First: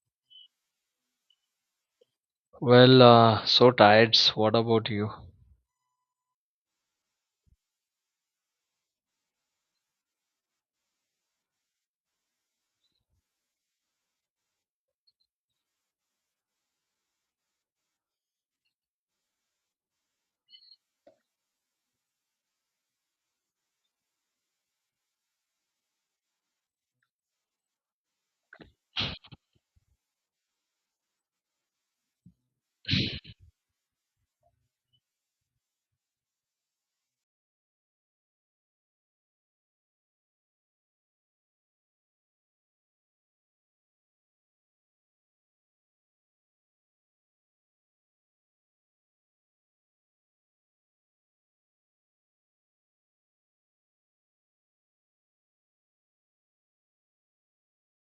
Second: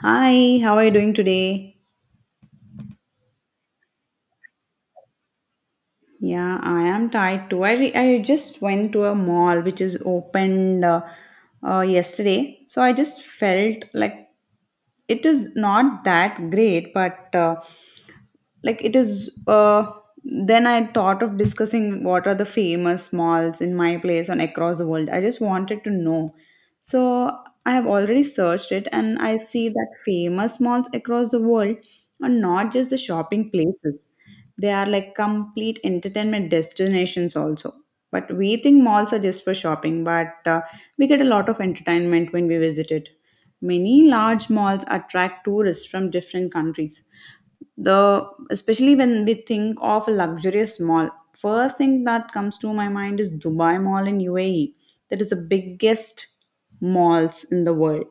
Hi, how are you doing today? So tired. What about you? Yeah, I am tired too. I just went to a mall which is opened yesterday. So I just felt like it is not that great, but like it is. Then I thought of discussing what are the famous malls in my place and across the world. I just wanted to know. So I have already searched it and I see that famous malls across the world are not just the shopping places, they are like complete entertainment destinations also. But we think malls are just for shopping, but we get a lot of entertainment when we visit it. Many large malls attract tourists from different countries, the especially when we think of a luxurious mall, first thing that comes to my mind is Dubai Mall in UAE, that is the biggest malls in the world.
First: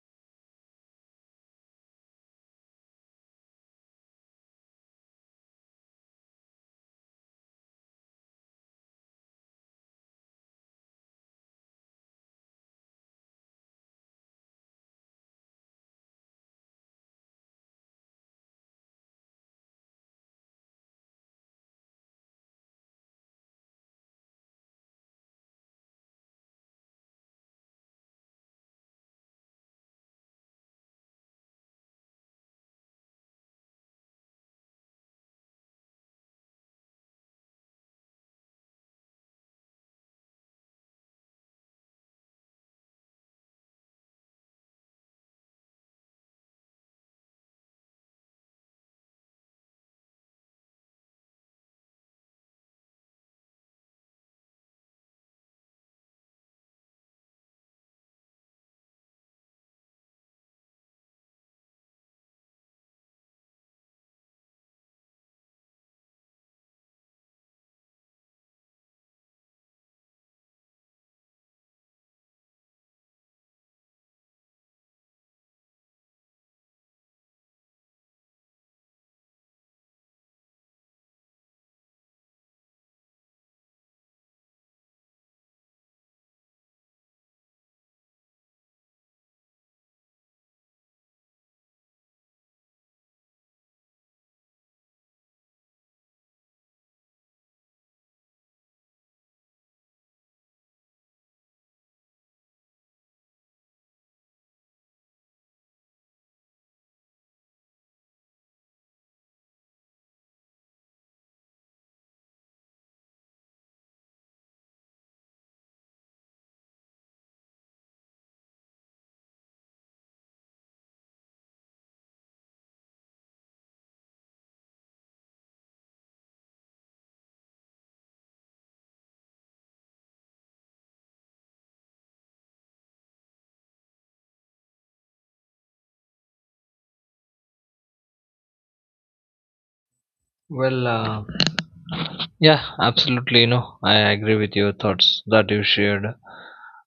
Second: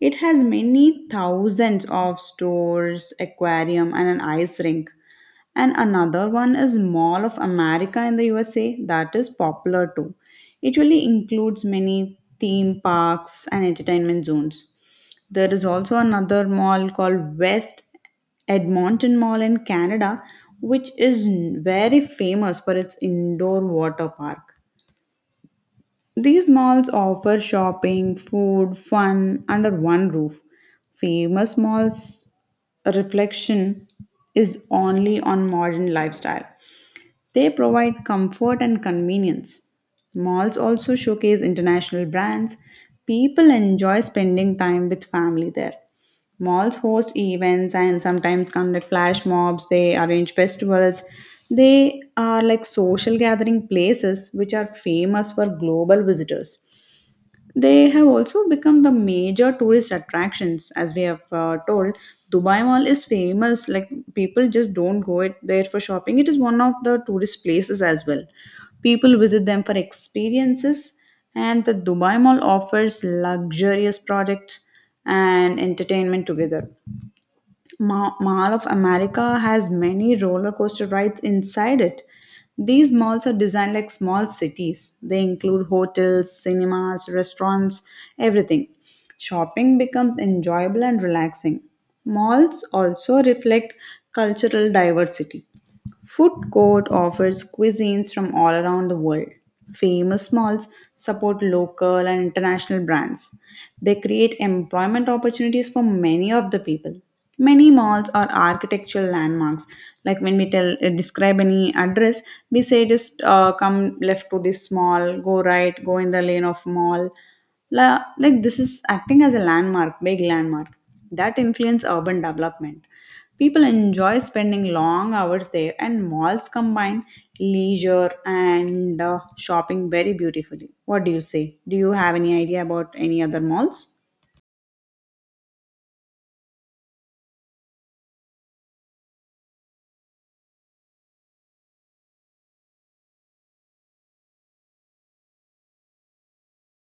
It has many thousands of stores, aquarium, and an ice rink. And another one is Mall of America in the USA that is popular too. It really includes many theme parks and entertainment zones. There is also another mall called West Edmonton Mall in Canada, which is very famous for its indoor water park. These malls offer shopping, food, fun under one roof. Famous malls' reflection is only on modern lifestyle. They provide comfort and convenience. Malls also showcase international brands. People enjoy spending time with family there. Malls host events and sometimes conduct flash mobs, they arrange festivals. They are like social gathering places which are famous for global visitors. They have also become the major tourist attractions, as we have told. Dubai Mall is famous; like people just don't go it there for shopping. It is one of the tourist places as well. People visit them for experiences, and the Dubai Mall offers luxurious products and entertainment together. Mall of America has many roller coaster rides inside it. These malls are designed like small cities. They include hotels, cinemas, restaurants, everything. Shopping becomes enjoyable and relaxing. Malls also reflect cultural diversity. Food Court offers cuisines from all around the world. Famous malls support local and international brands. They create employment opportunities for many of the people. Many malls are architectural landmarks. Like when we tell describe any address, we say just come left to this mall, go right, go in the lane of mall. La, like this is acting as a landmark, big landmark that influence urban development. People enjoy spending long hours there, and malls combine leisure and shopping very beautifully. What do you say? Do you have any idea about any other malls? Well, uh, yeah, absolutely. You know, I agree with your thoughts that you shared,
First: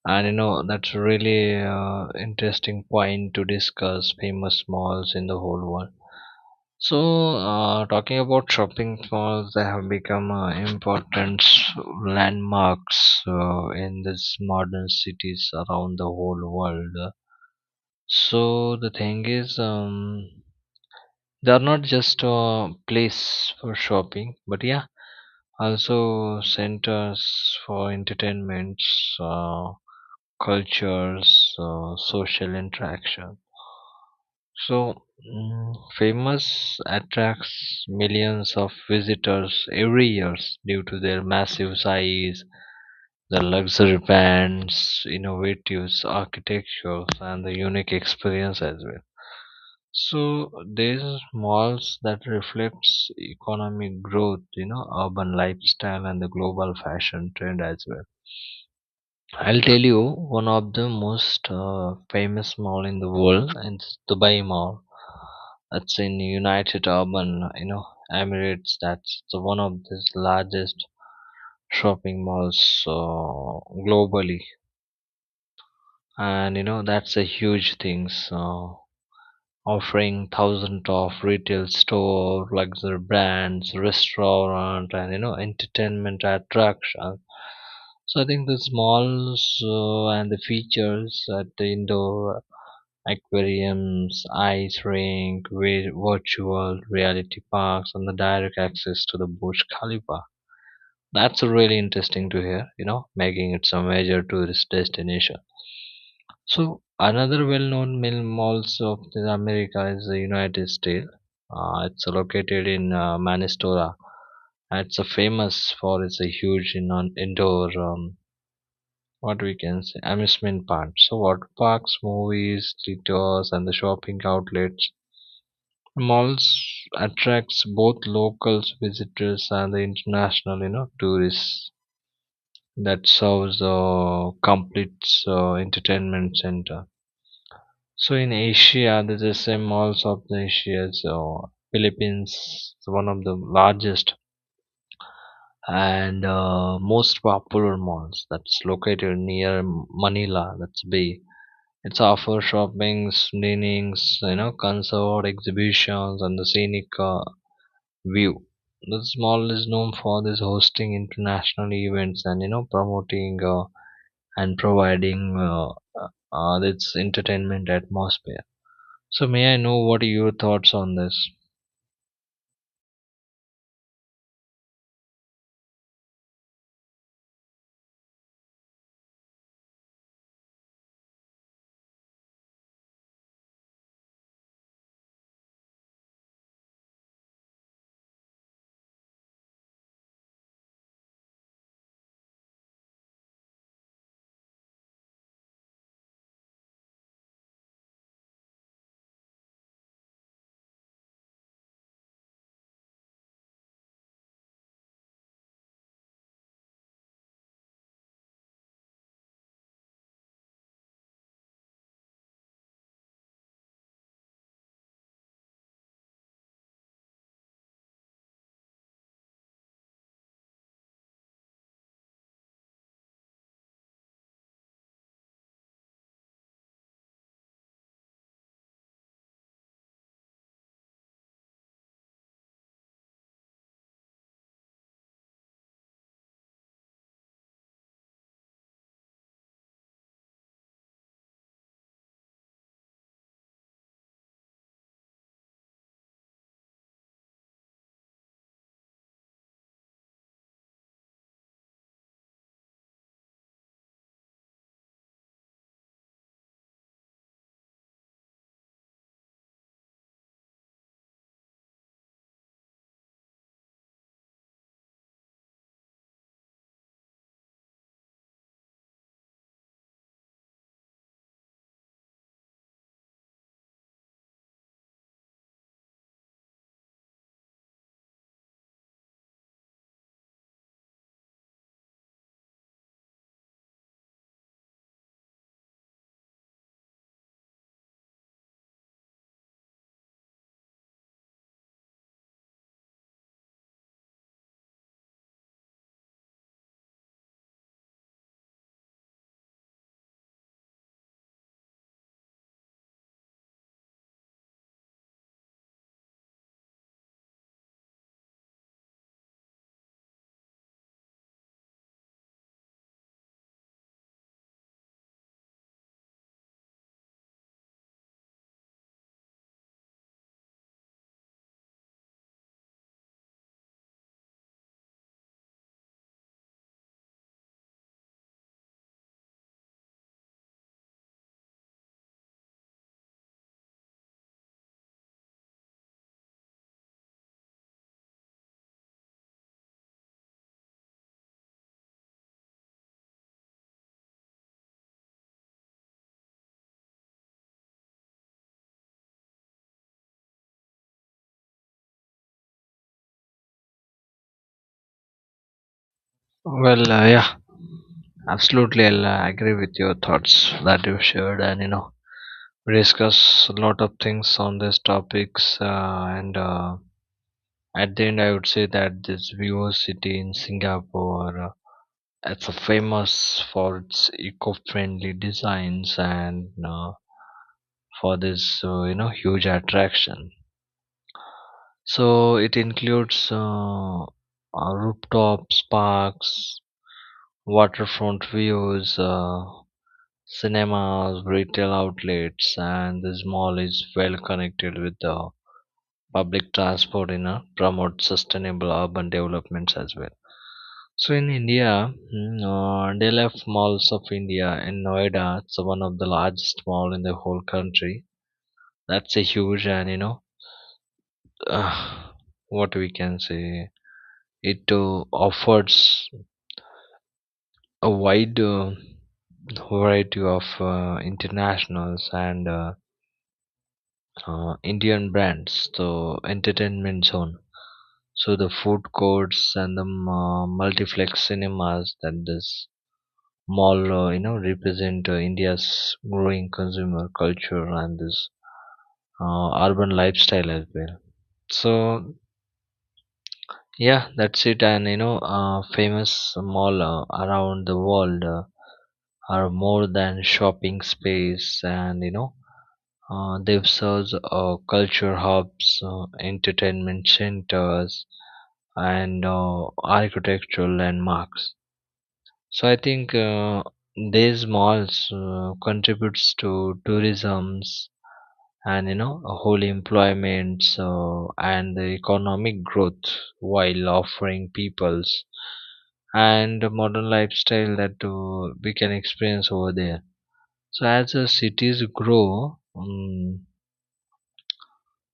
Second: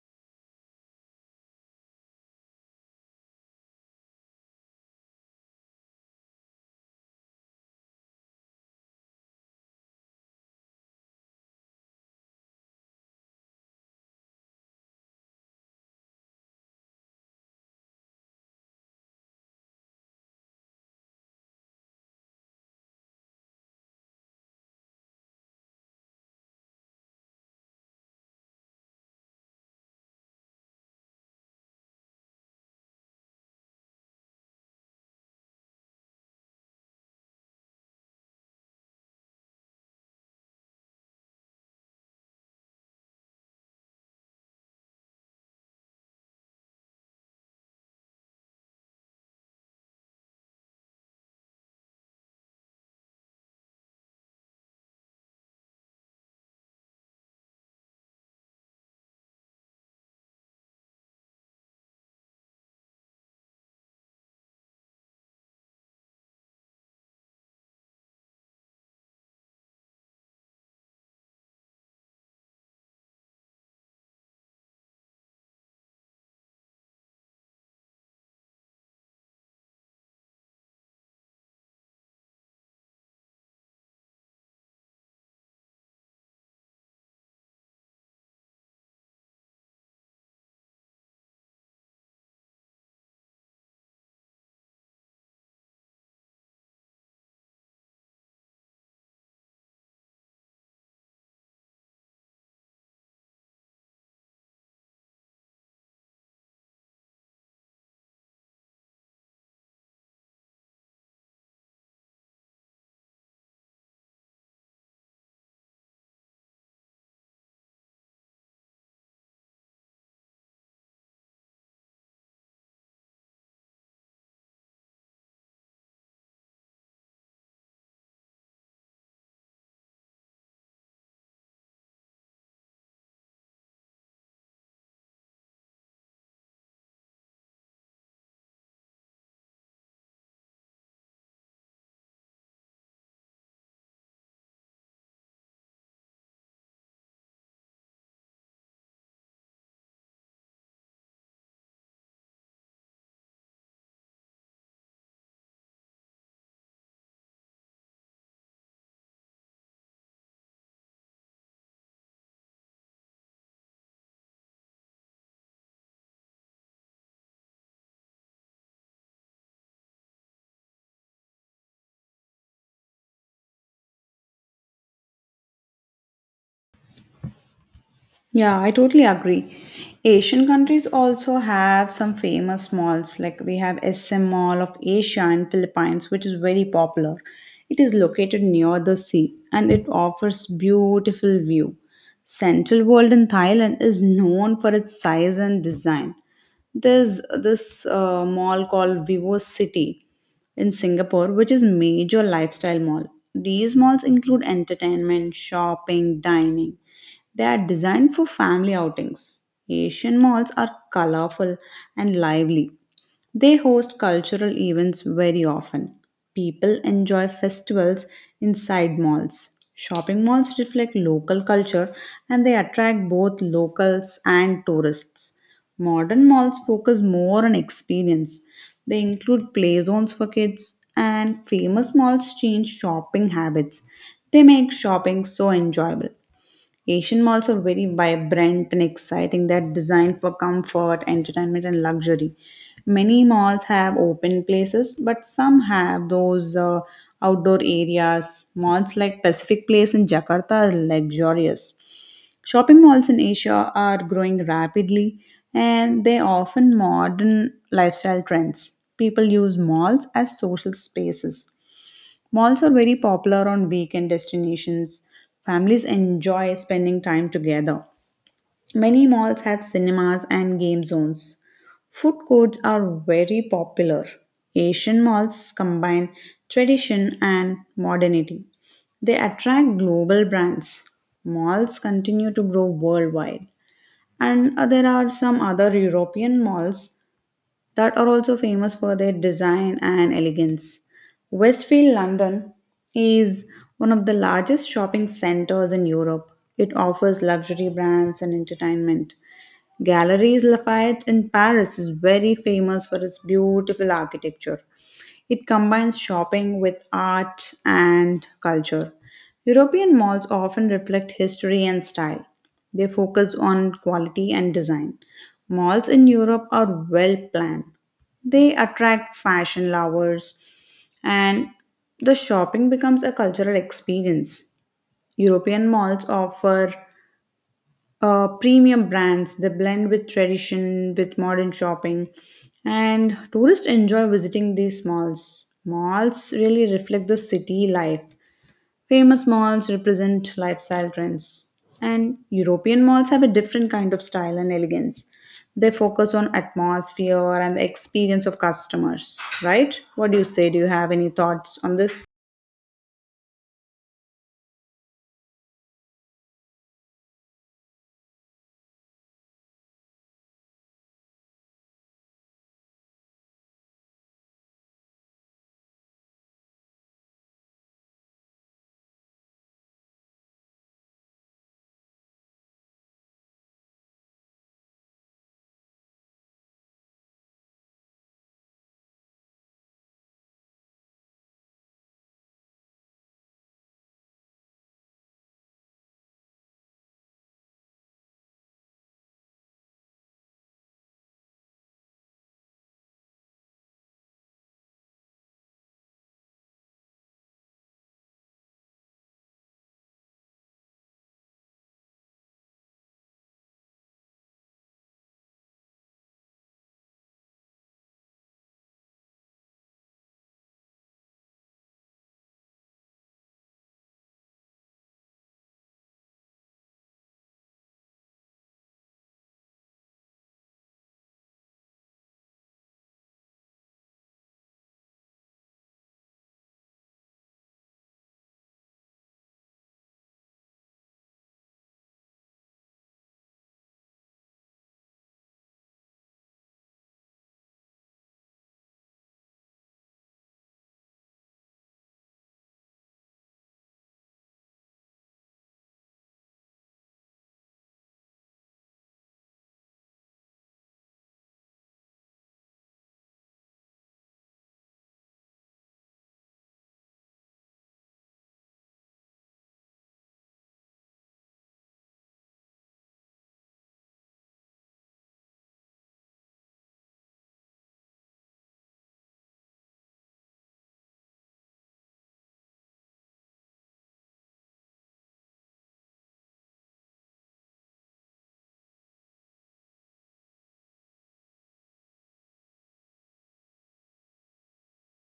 and you know that's really interesting point to discuss famous malls in the whole world. So, talking about shopping malls, they have become important landmarks in these modern cities around the whole world. So the thing is, they are not just a place for shopping but yeah also centers for entertainments, cultures, social interaction, so famous attracts millions of visitors every year due to their massive size, the luxury brand's innovative architectures and the unique experience as well. So these malls that reflects economic growth, you know, urban lifestyle and the global fashion trend as well. I'll tell you one of the most famous mall in the world and it's Dubai Mall. That's in United Urban, you know, Emirates. That's the one of the largest shopping malls globally, and you know that's a huge thing, so offering thousands of retail store luxury brands restaurant and you know entertainment attraction. So I think the smalls and the features at the indoor aquariums, ice rink, virtual reality parks and the direct access to the Burj Khalifa, that's really interesting to hear, you know, making it some major tourist destination. So another well-known mill malls of the America is the United States. It's located in Manistora. And it's a famous for its a huge in, on indoor what we can say amusement park. So water parks, movies, theaters, and the shopping outlets. Malls attracts both locals visitors and the international you know tourists. That serves a complete entertainment center. So in Asia, there's the same malls of the Asia. So Philippines is one of the largest and most popular malls that's located near Manila. That's B. It's offer shoppings, dinings, you know, concert exhibitions, and the scenic view. This mall is known for this hosting international events and you know promoting and providing its entertainment atmosphere. So may I know what are your thoughts on this? Yeah, I totally agree. Asian countries also have some famous malls, like we have SM Mall of Asia in Philippines, which is very popular. It is located near the sea and it offers beautiful view. Central World in Thailand is known for its size and design. There's this mall called Vivo City in Singapore, which is major lifestyle mall. These malls include entertainment, shopping, dining, they are designed for family outings. Asian malls are colorful and lively. They host cultural events very often. People enjoy festivals inside malls. Shopping malls reflect local culture and they attract both locals and tourists. Modern malls focus more on experience. They include play zones for kids, and famous malls change shopping habits. They make shopping so enjoyable. Asian malls are very vibrant and exciting. They're designed for comfort, entertainment, and luxury. Many malls have open places, but some have those outdoor areas. Malls like Pacific Place in Jakarta are luxurious. Shopping malls in Asia are growing rapidly and they offer modern lifestyle trends. People use malls as social spaces. Malls are very popular on weekend destinations. Families enjoy spending time together. Many malls have cinemas and game zones. Food courts are very popular. Asian malls combine tradition and modernity. They attract global brands. Malls continue to grow worldwide. And there are some other European malls that are also famous for their design and elegance. Westfield London is one of the largest shopping centers in Europe. It offers luxury brands and entertainment, Galleries Lafayette in Paris is very famous for its beautiful architecture. It combines shopping with art and culture. European malls often reflect history and style. They focus on quality and design. Malls in Europe are well planned. They attract fashion lovers and the shopping becomes a cultural experience. European malls offer premium brands. They blend with tradition, with modern shopping, and tourists enjoy visiting these malls. Malls really reflect the city life. Famous malls represent lifestyle trends, and European malls have a different kind of style and elegance. They focus on atmosphere and the experience of customers, right? What do you say? Do you have any thoughts on this? Yeah, absolutely. I'll agree with your thoughts that you shared, and you know, we discuss a lot of things on these topics. And At the end, I would say that this Vivo City in Singapore, it's a famous for its eco-friendly designs and for this, you know, huge attraction. So it includes rooftops, parks, waterfront views, cinemas, retail outlets, and the mall is well connected with the public transport in a promote sustainable urban developments as well. So in India, DLF Malls of India in Noida, it's one of the largest mall in the whole country. That's a huge, and you know, uh, what we can say. It offers a wide variety of internationals and Indian brands, the entertainment zone. So the food courts and the multiplex cinemas that this mall, you know, represent India's growing consumer culture and this urban lifestyle as well. So yeah, that's it. And you know, famous mall around the world are more than shopping space, and you know, they've served culture hubs, entertainment centers, and architectural landmarks. So I think these malls contributes to tourism's and you know a whole employment, so, and the economic growth while offering peoples and a modern lifestyle that we can experience over there. So as the cities grow,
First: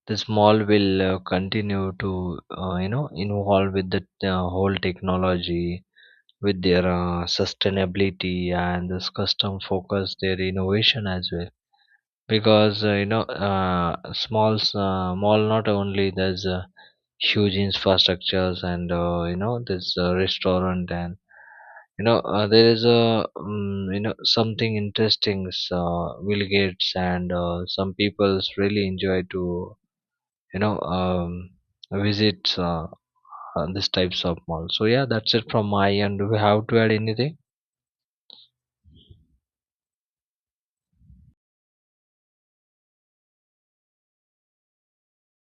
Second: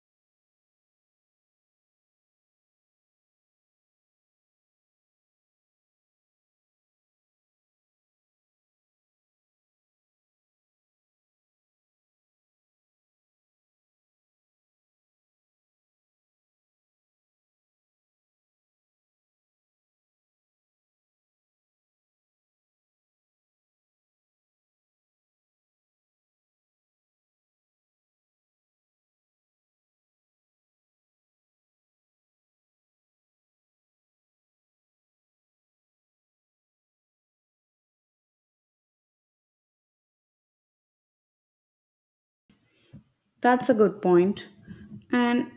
this mall will continue to, you know, involve with the whole technology with their sustainability and this custom focus their innovation as well, because you know, smalls mall not only there's huge infrastructures, and you know there's a restaurant, and you know there is a you know something interesting, Bill Gates and some people's really enjoy to, you know, visit these types of malls. So yeah, that's it from my end. Do we have to add anything? That's a good point. And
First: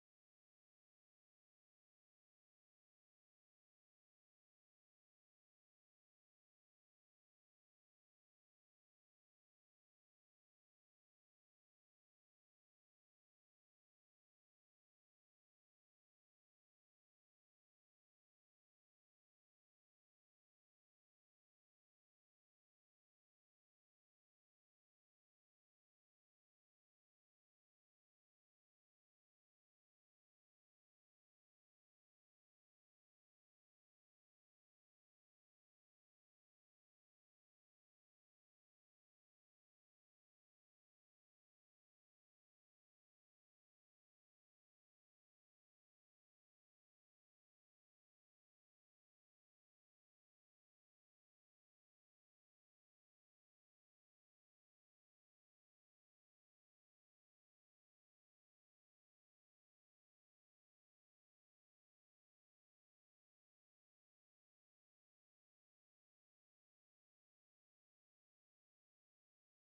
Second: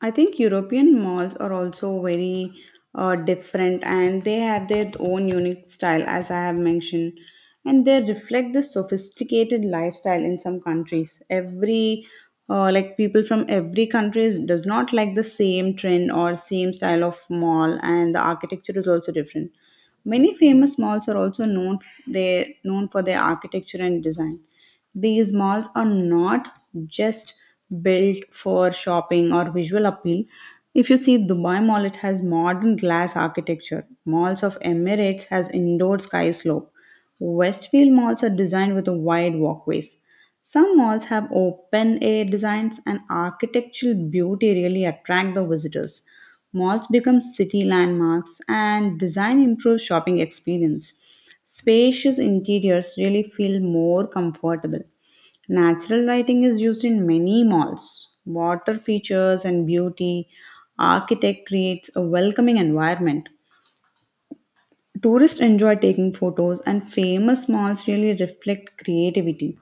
I think European malls are also very different and they have their own unique style, as I have mentioned. And they reflect the sophisticated lifestyle in some countries. Every like people from every country does not like the same trend or same style of mall, and the architecture is also different. Many famous malls are also known they known for their architecture and design. These malls are not just built for shopping or visual appeal. If you see Dubai Mall, it has modern glass architecture. Malls of Emirates has indoor sky slope. Westfield malls are designed with wide walkways. Some malls have open air designs and architectural beauty really attract the visitors. Malls become city landmarks and design improves shopping experience. Spacious interiors really feel more comfortable. Natural lighting is used in many malls. Water features and beauty architect creates a welcoming environment. Tourists enjoy taking photos, and famous malls really reflect creativity.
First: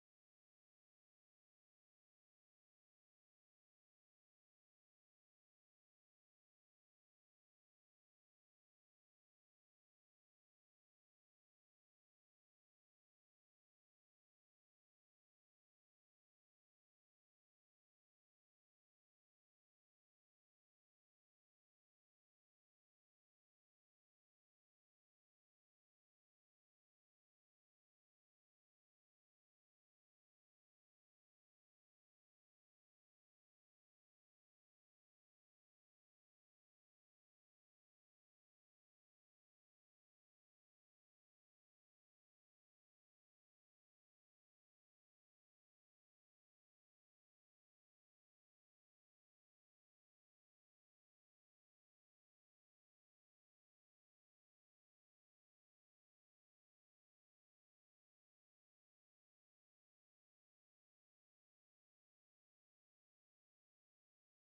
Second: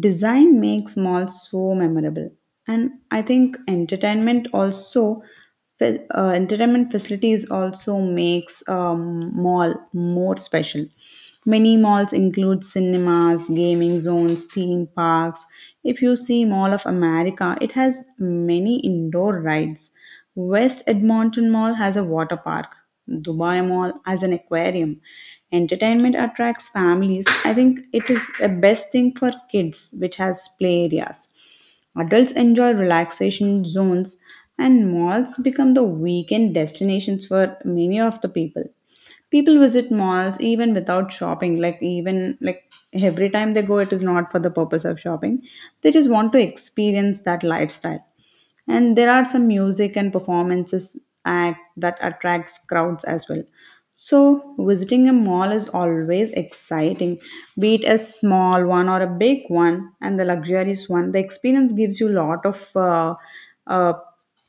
Design makes malls so memorable, and I think entertainment also, entertainment facilities also makes mall more special. Many malls include cinemas, gaming zones, theme parks. If you see Mall of America, it has many indoor rides. West Edmonton Mall has a water park, Dubai Mall has an aquarium. Entertainment attracts families. I think it is the best thing for kids, which has play areas. Adults enjoy relaxation zones, and malls become the weekend destinations for many of the people. People visit malls even without shopping, like, even like every time they go, it is not for the purpose of shopping. They just want to experience that lifestyle and there are some music and performances act that attracts crowds as well. So visiting a mall is always exciting, be it a small one or a big one and the luxurious one, the experience gives you a lot of uh,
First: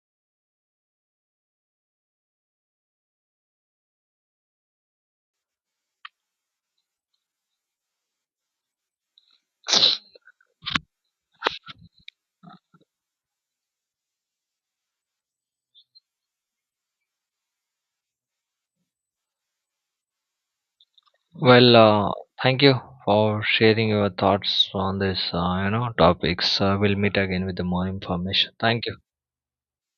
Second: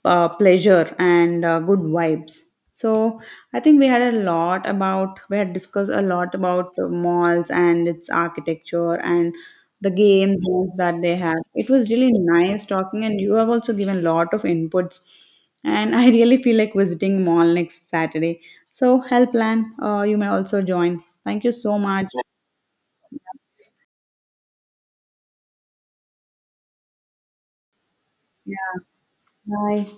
pleasure and good vibes. So I think we had a lot about we had discussed a lot about the malls and its architecture and the game zones that they have. It was really nice talking, and you have also given a lot of inputs. And I really feel like visiting mall next Saturday. So help plan. You may also join. Thank you Well, so much. uh, Thank you for sharing your thoughts on this, you know, topics. We'll meet again with the more information. Yeah. Thank you. Bye.